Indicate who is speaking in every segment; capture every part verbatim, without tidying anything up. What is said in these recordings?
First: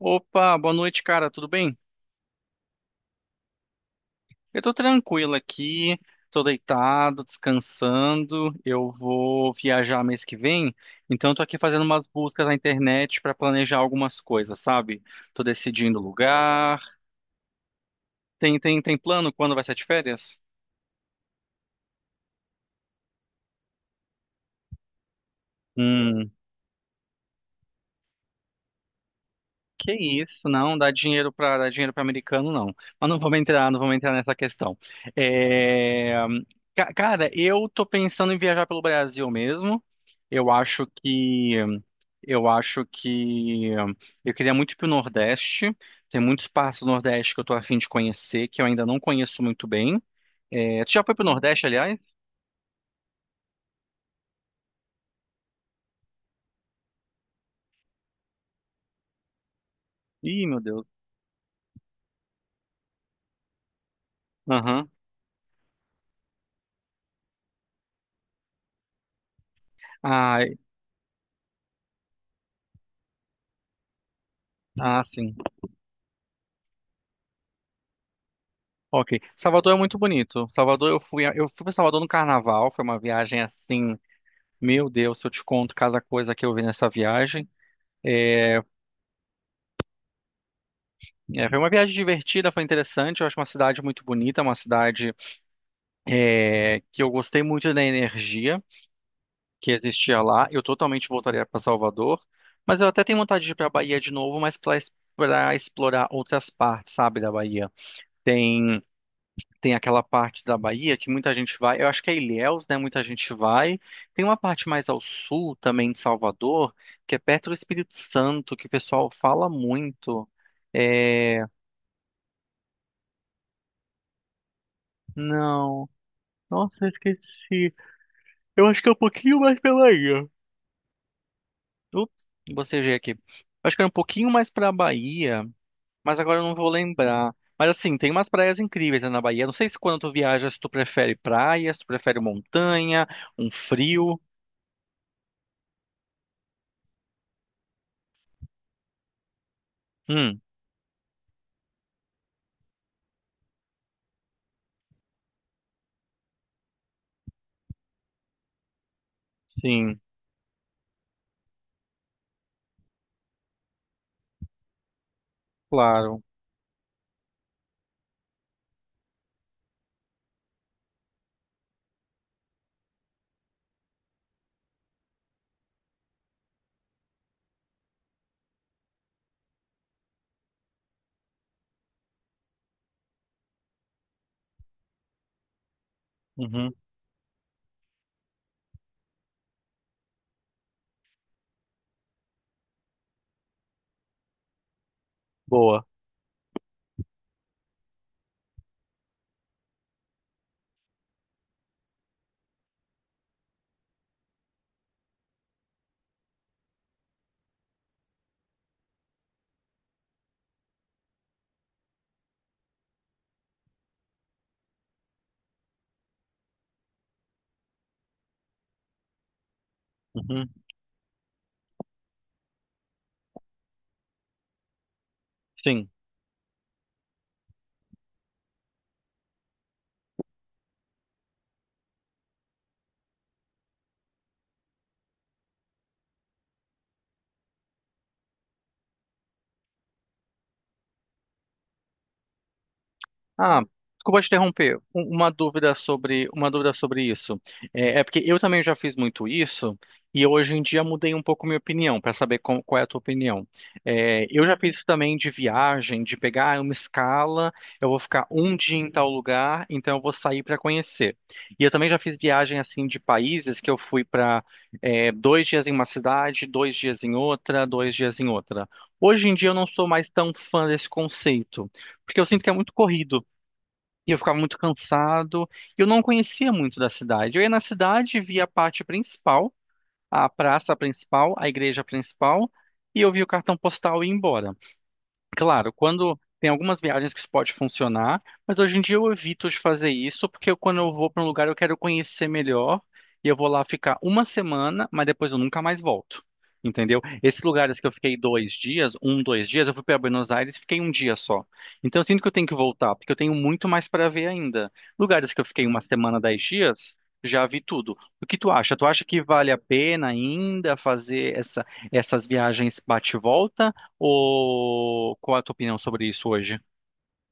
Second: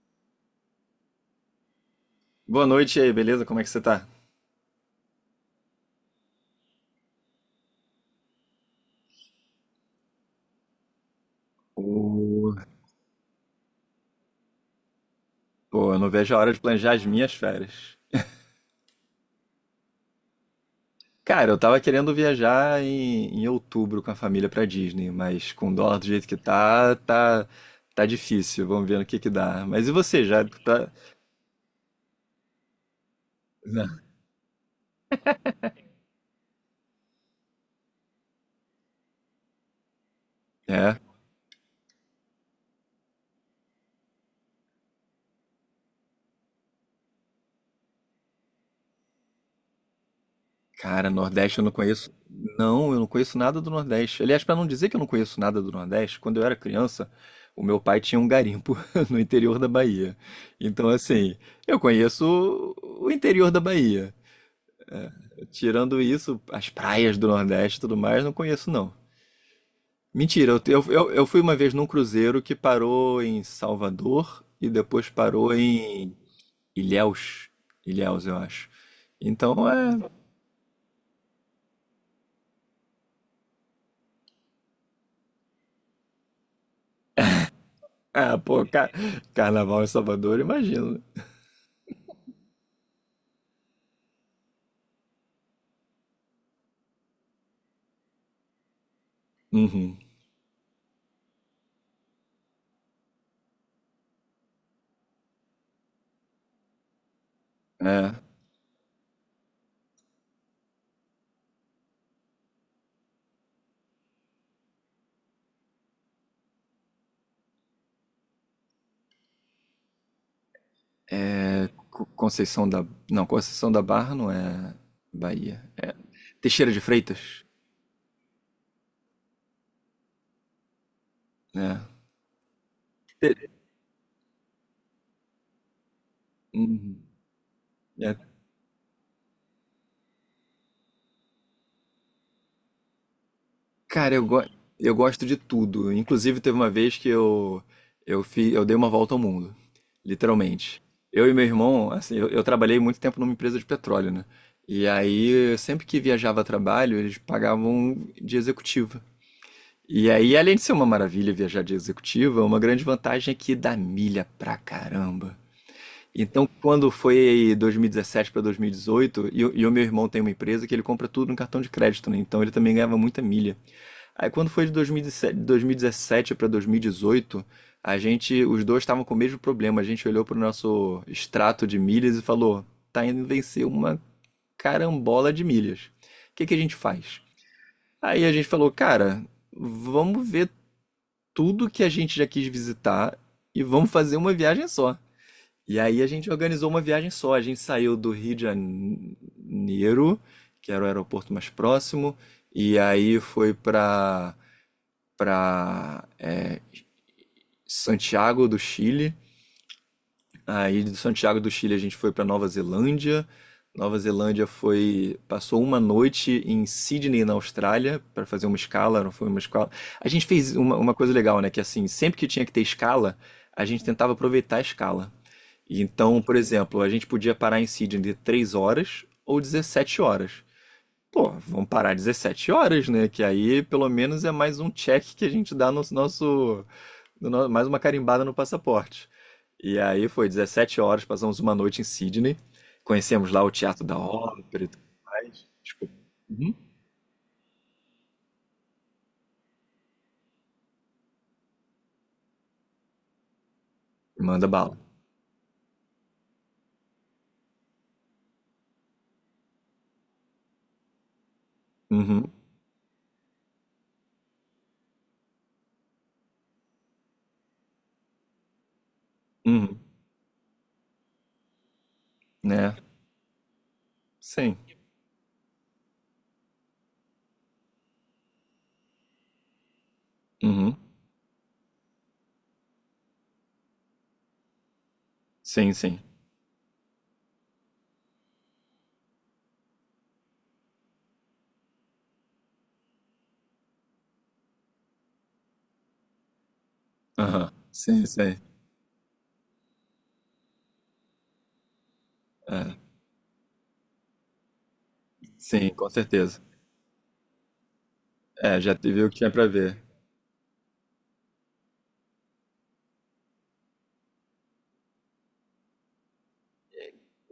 Speaker 1: Opa, boa noite, cara. Tudo bem?
Speaker 2: Boa noite e aí, beleza? Como é que você tá?
Speaker 1: Eu tô tranquilo aqui, tô deitado, descansando. Eu vou viajar mês que vem, então eu tô aqui fazendo umas buscas
Speaker 2: Ô,
Speaker 1: na internet pra planejar algumas coisas, sabe? Tô
Speaker 2: pô, eu
Speaker 1: decidindo
Speaker 2: não vejo a hora de
Speaker 1: lugar.
Speaker 2: planejar as minhas férias.
Speaker 1: Tem, tem, tem plano quando vai ser de férias?
Speaker 2: Cara, eu tava querendo viajar em, em outubro com a família pra Disney, mas com o dólar do jeito
Speaker 1: Hum.
Speaker 2: que tá, tá, tá difícil. Vamos ver no que que dá. Mas e
Speaker 1: Que
Speaker 2: você,
Speaker 1: isso,
Speaker 2: já
Speaker 1: não,
Speaker 2: tá.
Speaker 1: dá dinheiro para dar dinheiro para americano, não. Mas não vamos entrar, não vamos entrar nessa questão. É, ca- Cara, eu tô pensando em viajar pelo Brasil mesmo. Eu acho
Speaker 2: É,
Speaker 1: que eu acho que eu queria muito ir pro Nordeste. Tem muitos partes do Nordeste que eu tô a fim de conhecer, que eu ainda não conheço muito bem. É... Tu já
Speaker 2: cara,
Speaker 1: foi pro
Speaker 2: Nordeste eu
Speaker 1: Nordeste,
Speaker 2: não
Speaker 1: aliás?
Speaker 2: conheço. Não, eu não conheço nada do Nordeste. Aliás, pra não dizer que eu não conheço nada do Nordeste, quando eu era criança, o meu pai tinha um garimpo no interior da Bahia.
Speaker 1: Ih, meu Deus.
Speaker 2: Então, assim, eu conheço o interior da Bahia.
Speaker 1: Aham.
Speaker 2: Tirando isso, as praias do Nordeste e tudo mais, não conheço não.
Speaker 1: Ah,
Speaker 2: Mentira, eu, eu, eu- eu fui uma vez num cruzeiro que parou em Salvador e
Speaker 1: ah,
Speaker 2: depois
Speaker 1: sim.
Speaker 2: parou em Ilhéus. Ilhéus, eu acho.
Speaker 1: Ok.
Speaker 2: Então
Speaker 1: Salvador é muito
Speaker 2: é.
Speaker 1: bonito. Salvador, eu fui, a- eu fui para Salvador no Carnaval. Foi uma viagem assim, meu Deus, se eu te conto cada coisa que eu vi nessa viagem.
Speaker 2: Ah,
Speaker 1: É,
Speaker 2: pô, ca- carnaval em Salvador, imagino, né?
Speaker 1: é, foi uma viagem divertida, foi interessante. Eu acho uma cidade muito bonita, uma cidade é, que eu gostei muito da energia que
Speaker 2: Uhum.
Speaker 1: existia lá. Eu totalmente voltaria para Salvador, mas eu até tenho vontade de ir para a Bahia de novo, mas para explorar outras partes, sabe, da Bahia.
Speaker 2: É,
Speaker 1: Tem Tem aquela parte da Bahia que muita gente vai, eu acho que é Ilhéus, né? Muita gente vai. Tem uma parte mais ao sul também de Salvador, que é perto do Espírito Santo, que o pessoal fala muito. É...
Speaker 2: é. Co- Conceição da. Não, Conceição da Barra não é Bahia.
Speaker 1: Não.
Speaker 2: É Teixeira
Speaker 1: Nossa,
Speaker 2: de
Speaker 1: eu
Speaker 2: Freitas,
Speaker 1: esqueci. Eu acho que é um pouquinho mais pela ilha.
Speaker 2: né?
Speaker 1: Ups, bocejei aqui. Eu
Speaker 2: Te-
Speaker 1: acho que era um pouquinho mais pra Bahia, mas agora eu não vou
Speaker 2: Uhum.
Speaker 1: lembrar. Mas assim, tem
Speaker 2: É,
Speaker 1: umas praias incríveis, né, na Bahia. Não sei se quando tu viaja, se tu prefere praia, se tu prefere montanha, um
Speaker 2: cara,
Speaker 1: frio.
Speaker 2: eu, go eu gosto de tudo. Inclusive, teve uma vez que eu, eu, fi eu dei uma volta ao mundo,
Speaker 1: Hum,
Speaker 2: literalmente. Eu e meu irmão, assim, eu, eu trabalhei muito tempo numa empresa de petróleo, né? E aí, sempre que viajava a trabalho, eles pagavam de executiva.
Speaker 1: sim.
Speaker 2: E aí, além de ser uma maravilha viajar de executiva, uma grande vantagem é que dá milha pra caramba.
Speaker 1: Claro.
Speaker 2: Então, quando foi dois mil e dezessete para dois mil e dezoito, e, dezoito, e, o- e o meu irmão tem uma empresa que ele compra tudo no cartão de crédito, né? Então, ele também ganhava muita milha. Aí quando foi de dois mil e dois mil e dezessete para dois mil e dezoito, a gente, os dois estavam com o mesmo problema. A gente olhou para o nosso extrato de milhas e falou: tá indo vencer uma carambola de milhas. O que que a
Speaker 1: Uhum.
Speaker 2: gente faz? Aí a gente falou: cara, vamos ver tudo que a gente já quis visitar e vamos fazer uma viagem só. E
Speaker 1: Boa.
Speaker 2: aí a gente organizou uma viagem só. A gente saiu do Rio de Janeiro, que era o aeroporto mais próximo, e aí foi para para Santiago do Chile. Aí de Santiago do Chile a gente foi para Nova Zelândia. Nova Zelândia foi, passou uma noite em Sydney, na Austrália, para fazer uma escala, não foi uma escala. A gente
Speaker 1: Uhum.
Speaker 2: fez uma, uma coisa legal, né, que assim, sempre que tinha que ter escala, a gente tentava aproveitar a escala. E
Speaker 1: Sim.
Speaker 2: então, por exemplo, a gente podia parar em Sydney de três horas ou dezessete horas. Pô, vamos parar dezessete horas, né? Que aí pelo menos é mais um check que a gente dá no nosso, no no- mais uma carimbada no passaporte. E aí foi dezessete horas, passamos uma noite em Sydney, conhecemos lá o
Speaker 1: Ah,
Speaker 2: Teatro da
Speaker 1: desculpa te
Speaker 2: Ópera, e
Speaker 1: interromper.
Speaker 2: tudo.
Speaker 1: Um- Uma dúvida
Speaker 2: Tipo,
Speaker 1: sobre, uma
Speaker 2: uhum.
Speaker 1: dúvida sobre isso. É, é porque eu também já fiz muito isso e hoje em dia mudei um pouco minha opinião para saber com- qual é a tua opinião. É, eu
Speaker 2: Manda
Speaker 1: já fiz
Speaker 2: bala.
Speaker 1: isso também de viagem, de pegar uma escala, eu vou ficar um dia em tal lugar, então eu vou sair para conhecer. E eu também já fiz
Speaker 2: Uhum,
Speaker 1: viagem assim de países que eu fui para dois dias em uma cidade, dois dias em outra, dois dias em outra. Hoje em dia eu não
Speaker 2: uhum,
Speaker 1: sou mais tão fã desse conceito, porque eu sinto que é muito
Speaker 2: né?
Speaker 1: corrido. E eu ficava
Speaker 2: Sim,
Speaker 1: muito cansado. E eu não conhecia muito da cidade. Eu ia na cidade, via a parte principal, a praça
Speaker 2: uhum,
Speaker 1: principal, a igreja principal, e eu via o cartão postal e ia embora. Claro,
Speaker 2: sim, sim,
Speaker 1: quando tem algumas viagens que isso pode funcionar, mas hoje em dia eu evito de fazer isso, porque eu- quando eu vou para um lugar eu quero conhecer melhor e eu vou lá ficar uma semana, mas depois eu nunca mais volto. Entendeu? Esses
Speaker 2: aham,
Speaker 1: lugares que eu
Speaker 2: sim,
Speaker 1: fiquei
Speaker 2: sim,
Speaker 1: dois dias, um, dois dias, eu fui para Buenos Aires e fiquei um dia só. Então eu sinto que eu tenho que
Speaker 2: é,
Speaker 1: voltar, porque eu tenho muito mais para ver ainda. Lugares que eu fiquei
Speaker 2: sim,
Speaker 1: uma
Speaker 2: com
Speaker 1: semana,
Speaker 2: certeza.
Speaker 1: dez dias, já vi tudo. O que tu
Speaker 2: É, já
Speaker 1: acha? Tu
Speaker 2: teve
Speaker 1: acha
Speaker 2: o que
Speaker 1: que
Speaker 2: tinha pra
Speaker 1: vale a
Speaker 2: ver.
Speaker 1: pena ainda fazer essa, essas viagens bate-volta? Ou qual é a tua opinião sobre isso hoje?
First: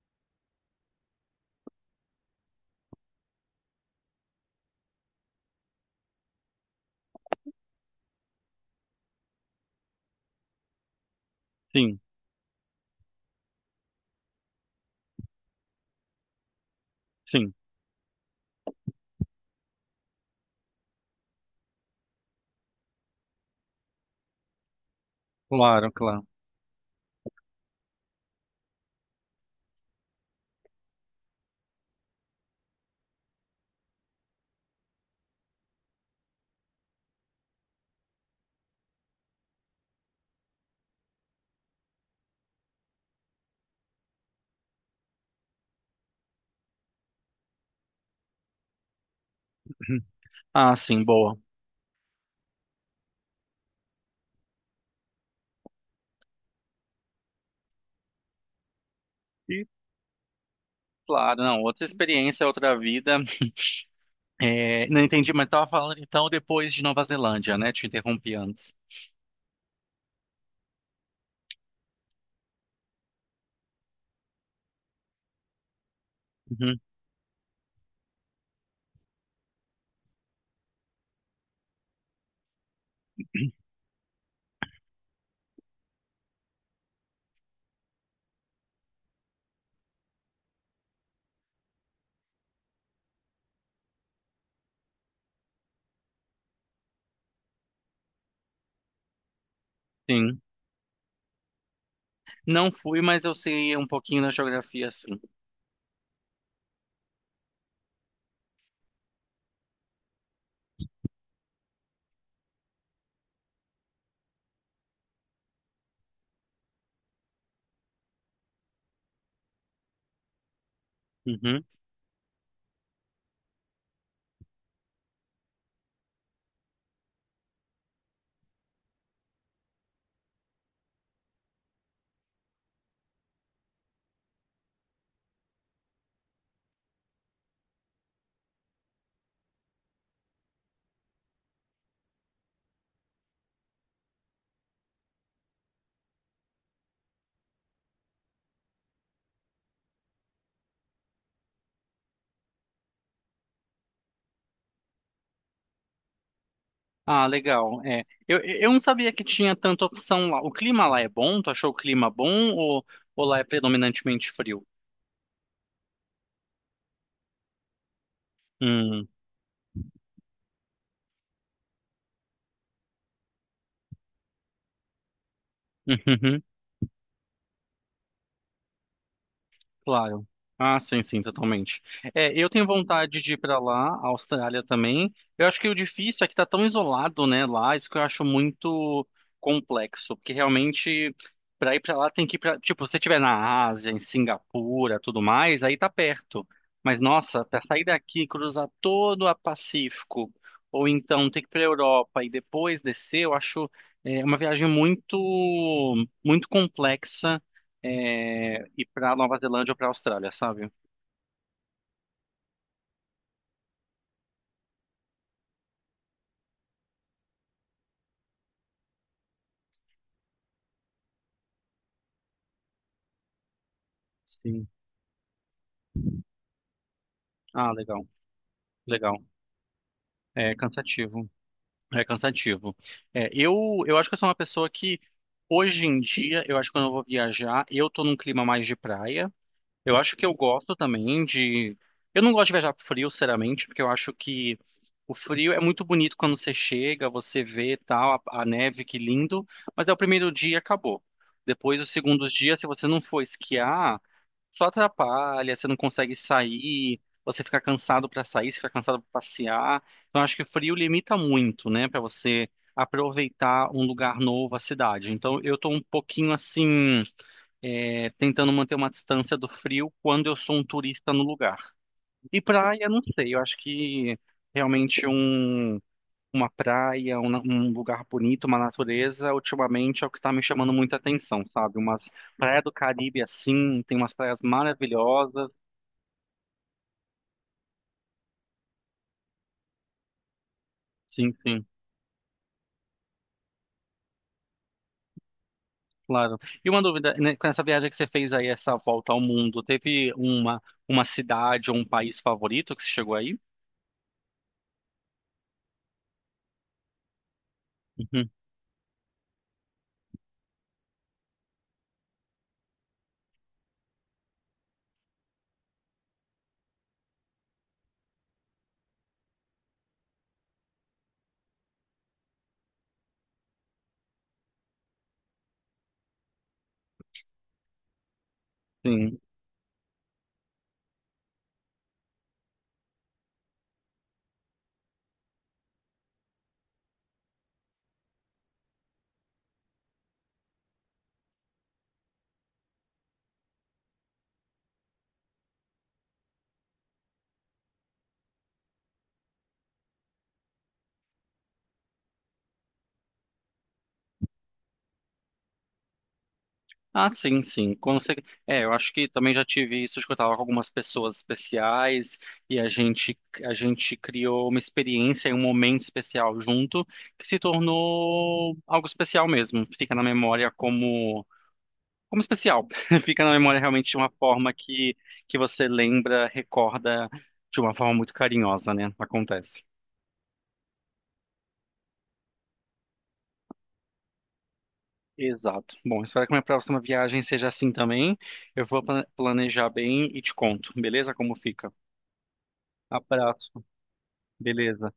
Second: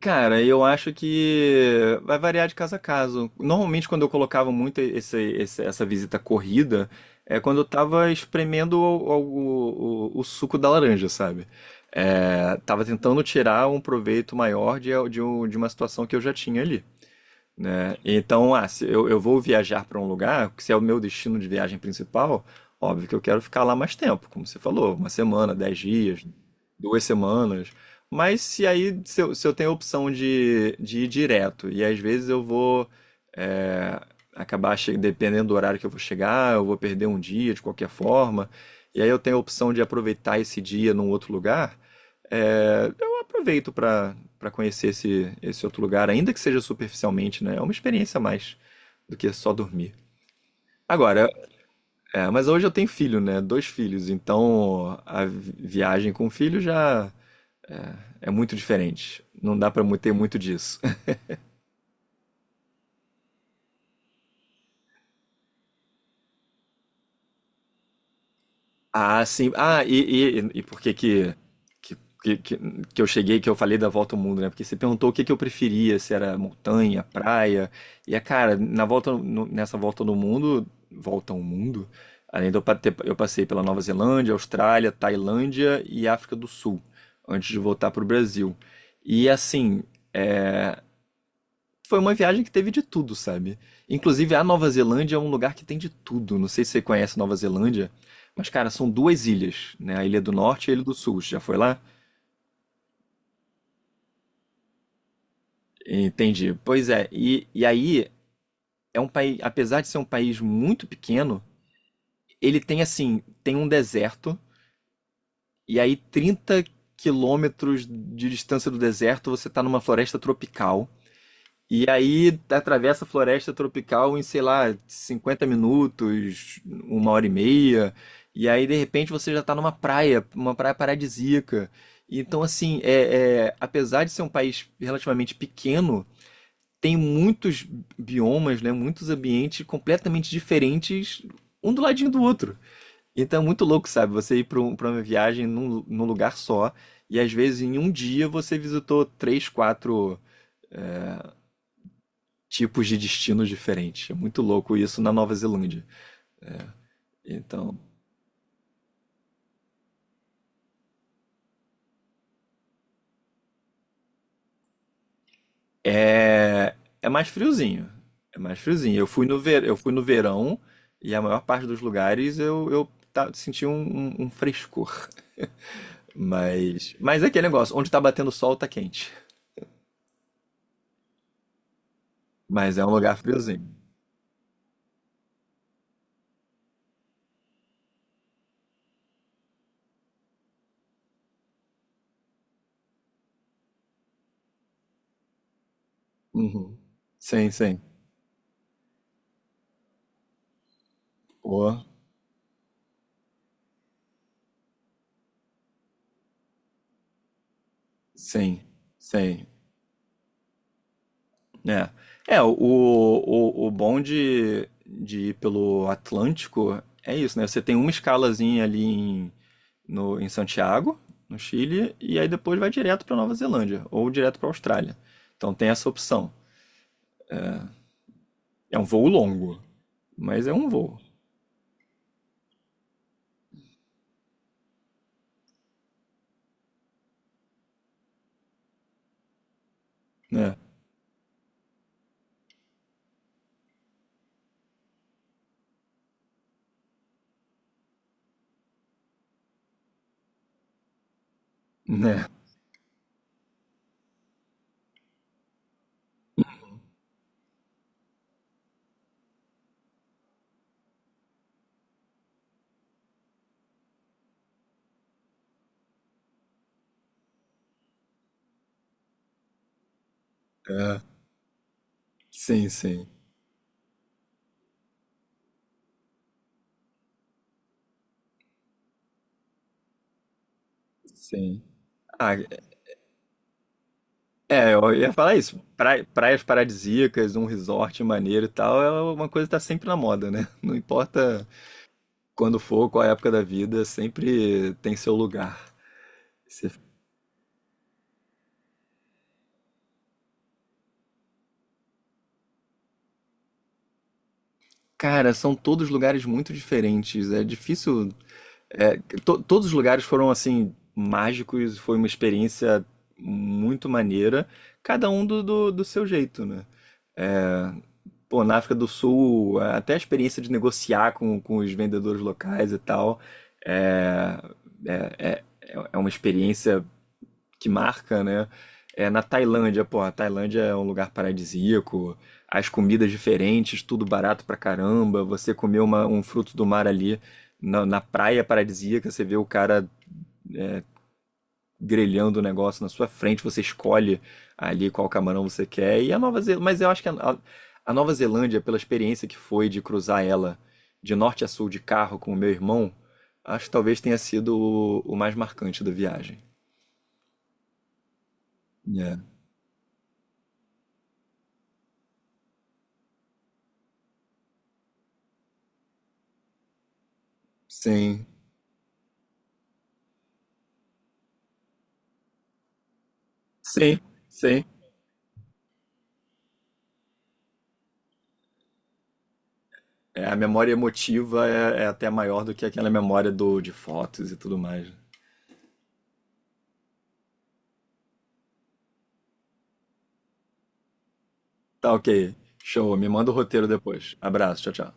Speaker 2: Cara, eu acho que vai variar de caso a caso. Normalmente, quando eu colocava muito esse- esse- essa visita corrida, é quando eu tava espremendo o, o- o- o suco da laranja, sabe?
Speaker 1: Sim,
Speaker 2: É, tava tentando tirar um proveito maior de, de um- de uma situação que eu já tinha ali,
Speaker 1: sim.
Speaker 2: né? Então, ah, se eu, eu vou viajar para um lugar, se é o meu destino de viagem principal, óbvio que eu quero ficar lá mais tempo, como você falou, uma semana, dez
Speaker 1: Claro,
Speaker 2: dias,
Speaker 1: claro.
Speaker 2: duas semanas. Mas se aí, se eu, se eu tenho a opção de, de ir direto, e às vezes eu vou é, acabar, che- dependendo do horário que eu vou chegar, eu vou perder um dia de qualquer forma, e aí eu tenho a opção de aproveitar esse dia num outro lugar, é, eu aproveito para para conhecer esse, esse outro lugar, ainda que seja superficialmente, né? É uma experiência a mais do que só dormir.
Speaker 1: Ah, sim,
Speaker 2: Agora,
Speaker 1: boa.
Speaker 2: é, mas hoje eu tenho filho, né? Dois filhos, então a vi- viagem com filho já é, é muito diferente. Não
Speaker 1: E
Speaker 2: dá para ter muito disso.
Speaker 1: claro, não, outra experiência, outra vida. É, não entendi, mas estava falando então depois de Nova Zelândia, né? Te interrompi antes.
Speaker 2: Ah, sim. Ah, e, e, e por que que, que, que, que que eu cheguei, que eu falei da volta ao mundo, né? Porque você perguntou o que que eu preferia, se era
Speaker 1: Uhum,
Speaker 2: montanha, praia. E, é, cara, na volta, no- nessa volta no mundo, volta ao mundo, além de eu pa- ter- eu passei pela Nova Zelândia, Austrália, Tailândia e África do Sul, antes de voltar para o Brasil. E, assim, é, foi uma viagem que teve de tudo, sabe? Inclusive, a Nova Zelândia é um lugar que tem de tudo. Não sei se você conhece Nova Zelândia, mas, cara, são duas ilhas, né? A Ilha do
Speaker 1: sim.
Speaker 2: Norte e a Ilha do Sul. Você já foi lá?
Speaker 1: Não fui, mas eu sei um pouquinho da geografia, sim.
Speaker 2: Entendi. Pois é, e, e aí é um país, apesar de ser um país muito pequeno, ele tem assim, tem um deserto, e aí trinta quilômetros de distância do deserto você tá numa floresta tropical.
Speaker 1: Uhum.
Speaker 2: E aí atravessa a floresta tropical em, sei lá, cinquenta minutos, uma hora e meia. E aí, de repente, você já está numa praia, uma praia paradisíaca. Então, assim, é, é, apesar de ser um país relativamente pequeno, tem muitos biomas, né? Muitos ambientes completamente diferentes, um do ladinho do outro. Então é muito louco, sabe? Você ir para uma viagem num, num lugar só, e às vezes em um dia você visitou três, quatro tipos de destinos diferentes. É muito louco isso na Nova Zelândia.
Speaker 1: Ah,
Speaker 2: Então,
Speaker 1: legal. É, eu, eu não sabia que tinha tanta opção lá. O clima lá é bom? Tu achou o clima bom ou, ou lá é predominantemente frio?
Speaker 2: é, é mais friozinho. É mais friozinho. Eu
Speaker 1: Hum.
Speaker 2: fui no, ver, eu fui no verão e a maior parte dos lugares eu, eu tá, senti um, um- um frescor. Mas, mas é aquele negócio, onde tá batendo sol tá quente.
Speaker 1: Claro. Ah, sim, sim, totalmente. É, eu tenho
Speaker 2: Mas é um lugar
Speaker 1: vontade de ir para
Speaker 2: friozinho.
Speaker 1: lá, a Austrália também. Eu acho que o difícil é que tá tão isolado, né, lá, isso que eu acho muito complexo, porque realmente para ir para lá tem que ir para, tipo, se você estiver na Ásia, em Singapura, tudo mais, aí tá perto.
Speaker 2: Uhum.
Speaker 1: Mas nossa,
Speaker 2: Sim,
Speaker 1: para
Speaker 2: sim.
Speaker 1: sair daqui, e cruzar todo o Pacífico, ou então ter que ir para
Speaker 2: Pô,
Speaker 1: Europa e depois descer, eu acho é, uma viagem muito muito complexa
Speaker 2: sim,
Speaker 1: é, ir para Nova
Speaker 2: sim.
Speaker 1: Zelândia ou para Austrália, sabe?
Speaker 2: É. É, o, o, o bom de, de ir pelo Atlântico é isso, né? Você tem uma escalazinha ali em, no, em Santiago, no Chile, e aí depois vai direto para Nova Zelândia ou direto para
Speaker 1: Sim.
Speaker 2: Austrália. Então tem essa opção.
Speaker 1: Ah, legal,
Speaker 2: É um voo
Speaker 1: legal.
Speaker 2: longo, mas é
Speaker 1: É
Speaker 2: um voo,
Speaker 1: cansativo, é cansativo. É, eu, eu acho que eu sou uma pessoa que, hoje em dia, eu acho que quando eu vou viajar, eu tô num clima mais de praia. Eu acho que eu
Speaker 2: né?
Speaker 1: gosto também de. Eu não gosto de viajar pro frio, sinceramente, porque eu acho que o frio é muito bonito quando você chega, você vê tal, a, a neve, que lindo, mas é o primeiro dia e acabou. Depois, o
Speaker 2: Né?
Speaker 1: segundo dia, se você não for esquiar. Só atrapalha, você não consegue sair, você fica cansado para sair, você fica cansado para passear. Então, acho que o frio limita muito, né, para você aproveitar um lugar novo, a cidade. Então, eu tô um pouquinho assim, é, tentando manter uma distância do frio quando eu sou um
Speaker 2: É.
Speaker 1: turista no lugar. E
Speaker 2: Sim,
Speaker 1: praia, não
Speaker 2: sim,
Speaker 1: sei, eu acho que realmente um uma praia, um, um lugar bonito, uma natureza, ultimamente é o que está me chamando muita atenção,
Speaker 2: sim.
Speaker 1: sabe? Umas
Speaker 2: Ah,
Speaker 1: praias do Caribe assim, tem umas praias
Speaker 2: é, eu ia falar
Speaker 1: maravilhosas.
Speaker 2: isso. Pra- praias paradisíacas, um resort maneiro e tal, é uma coisa que tá sempre na moda, né? Não
Speaker 1: Sim,
Speaker 2: importa
Speaker 1: sim,
Speaker 2: quando for, qual época da vida, sempre tem seu lugar.
Speaker 1: claro. E
Speaker 2: Você-
Speaker 1: uma dúvida, né, com essa viagem que você fez aí, essa volta ao mundo, teve uma, uma cidade ou um país favorito que você chegou aí?
Speaker 2: Cara, são todos lugares muito diferentes. É difícil.
Speaker 1: Uhum,
Speaker 2: é, to- Todos os lugares foram assim mágicos. Foi uma experiência muito maneira. Cada um do, do, do seu jeito, né? Pô, na África do Sul, até a experiência de negociar com, com os vendedores locais e tal, é, é, é, é uma experiência que marca, né? É
Speaker 1: sim.
Speaker 2: na Tailândia, pô, a Tailândia é um lugar paradisíaco, as comidas diferentes, tudo barato pra caramba. Você comer uma- um fruto do mar ali na, na praia paradisíaca, você vê o cara grelhando o negócio na sua frente, você escolhe ali qual camarão você quer. E a Nova Zelândia, mas eu acho que a, a- a Nova Zelândia, pela experiência que foi de cruzar ela de norte a sul de carro com o meu irmão, acho que talvez tenha sido o, o mais marcante da viagem.
Speaker 1: Ah, sim, sim. Com cer- É, eu acho que
Speaker 2: É.
Speaker 1: também já tive isso de que eu estava com algumas pessoas especiais e a gente, a gente criou uma experiência e um momento especial junto que se
Speaker 2: Sim,
Speaker 1: tornou algo especial mesmo. Fica na memória como, como especial. Fica na memória realmente de
Speaker 2: sim,
Speaker 1: uma forma
Speaker 2: sim.
Speaker 1: que, que você lembra, recorda de uma forma muito carinhosa, né? Acontece.
Speaker 2: É, a memória emotiva é, é até maior do que aquela memória do, de fotos e tudo mais.
Speaker 1: Exato. Bom, espero que minha próxima viagem seja assim também. Eu vou pla- planejar bem e te conto, beleza? Como fica.
Speaker 2: Tá, ok. Show. Me manda o
Speaker 1: Abraço.
Speaker 2: roteiro depois. Abraço. Tchau,
Speaker 1: Beleza.
Speaker 2: tchau.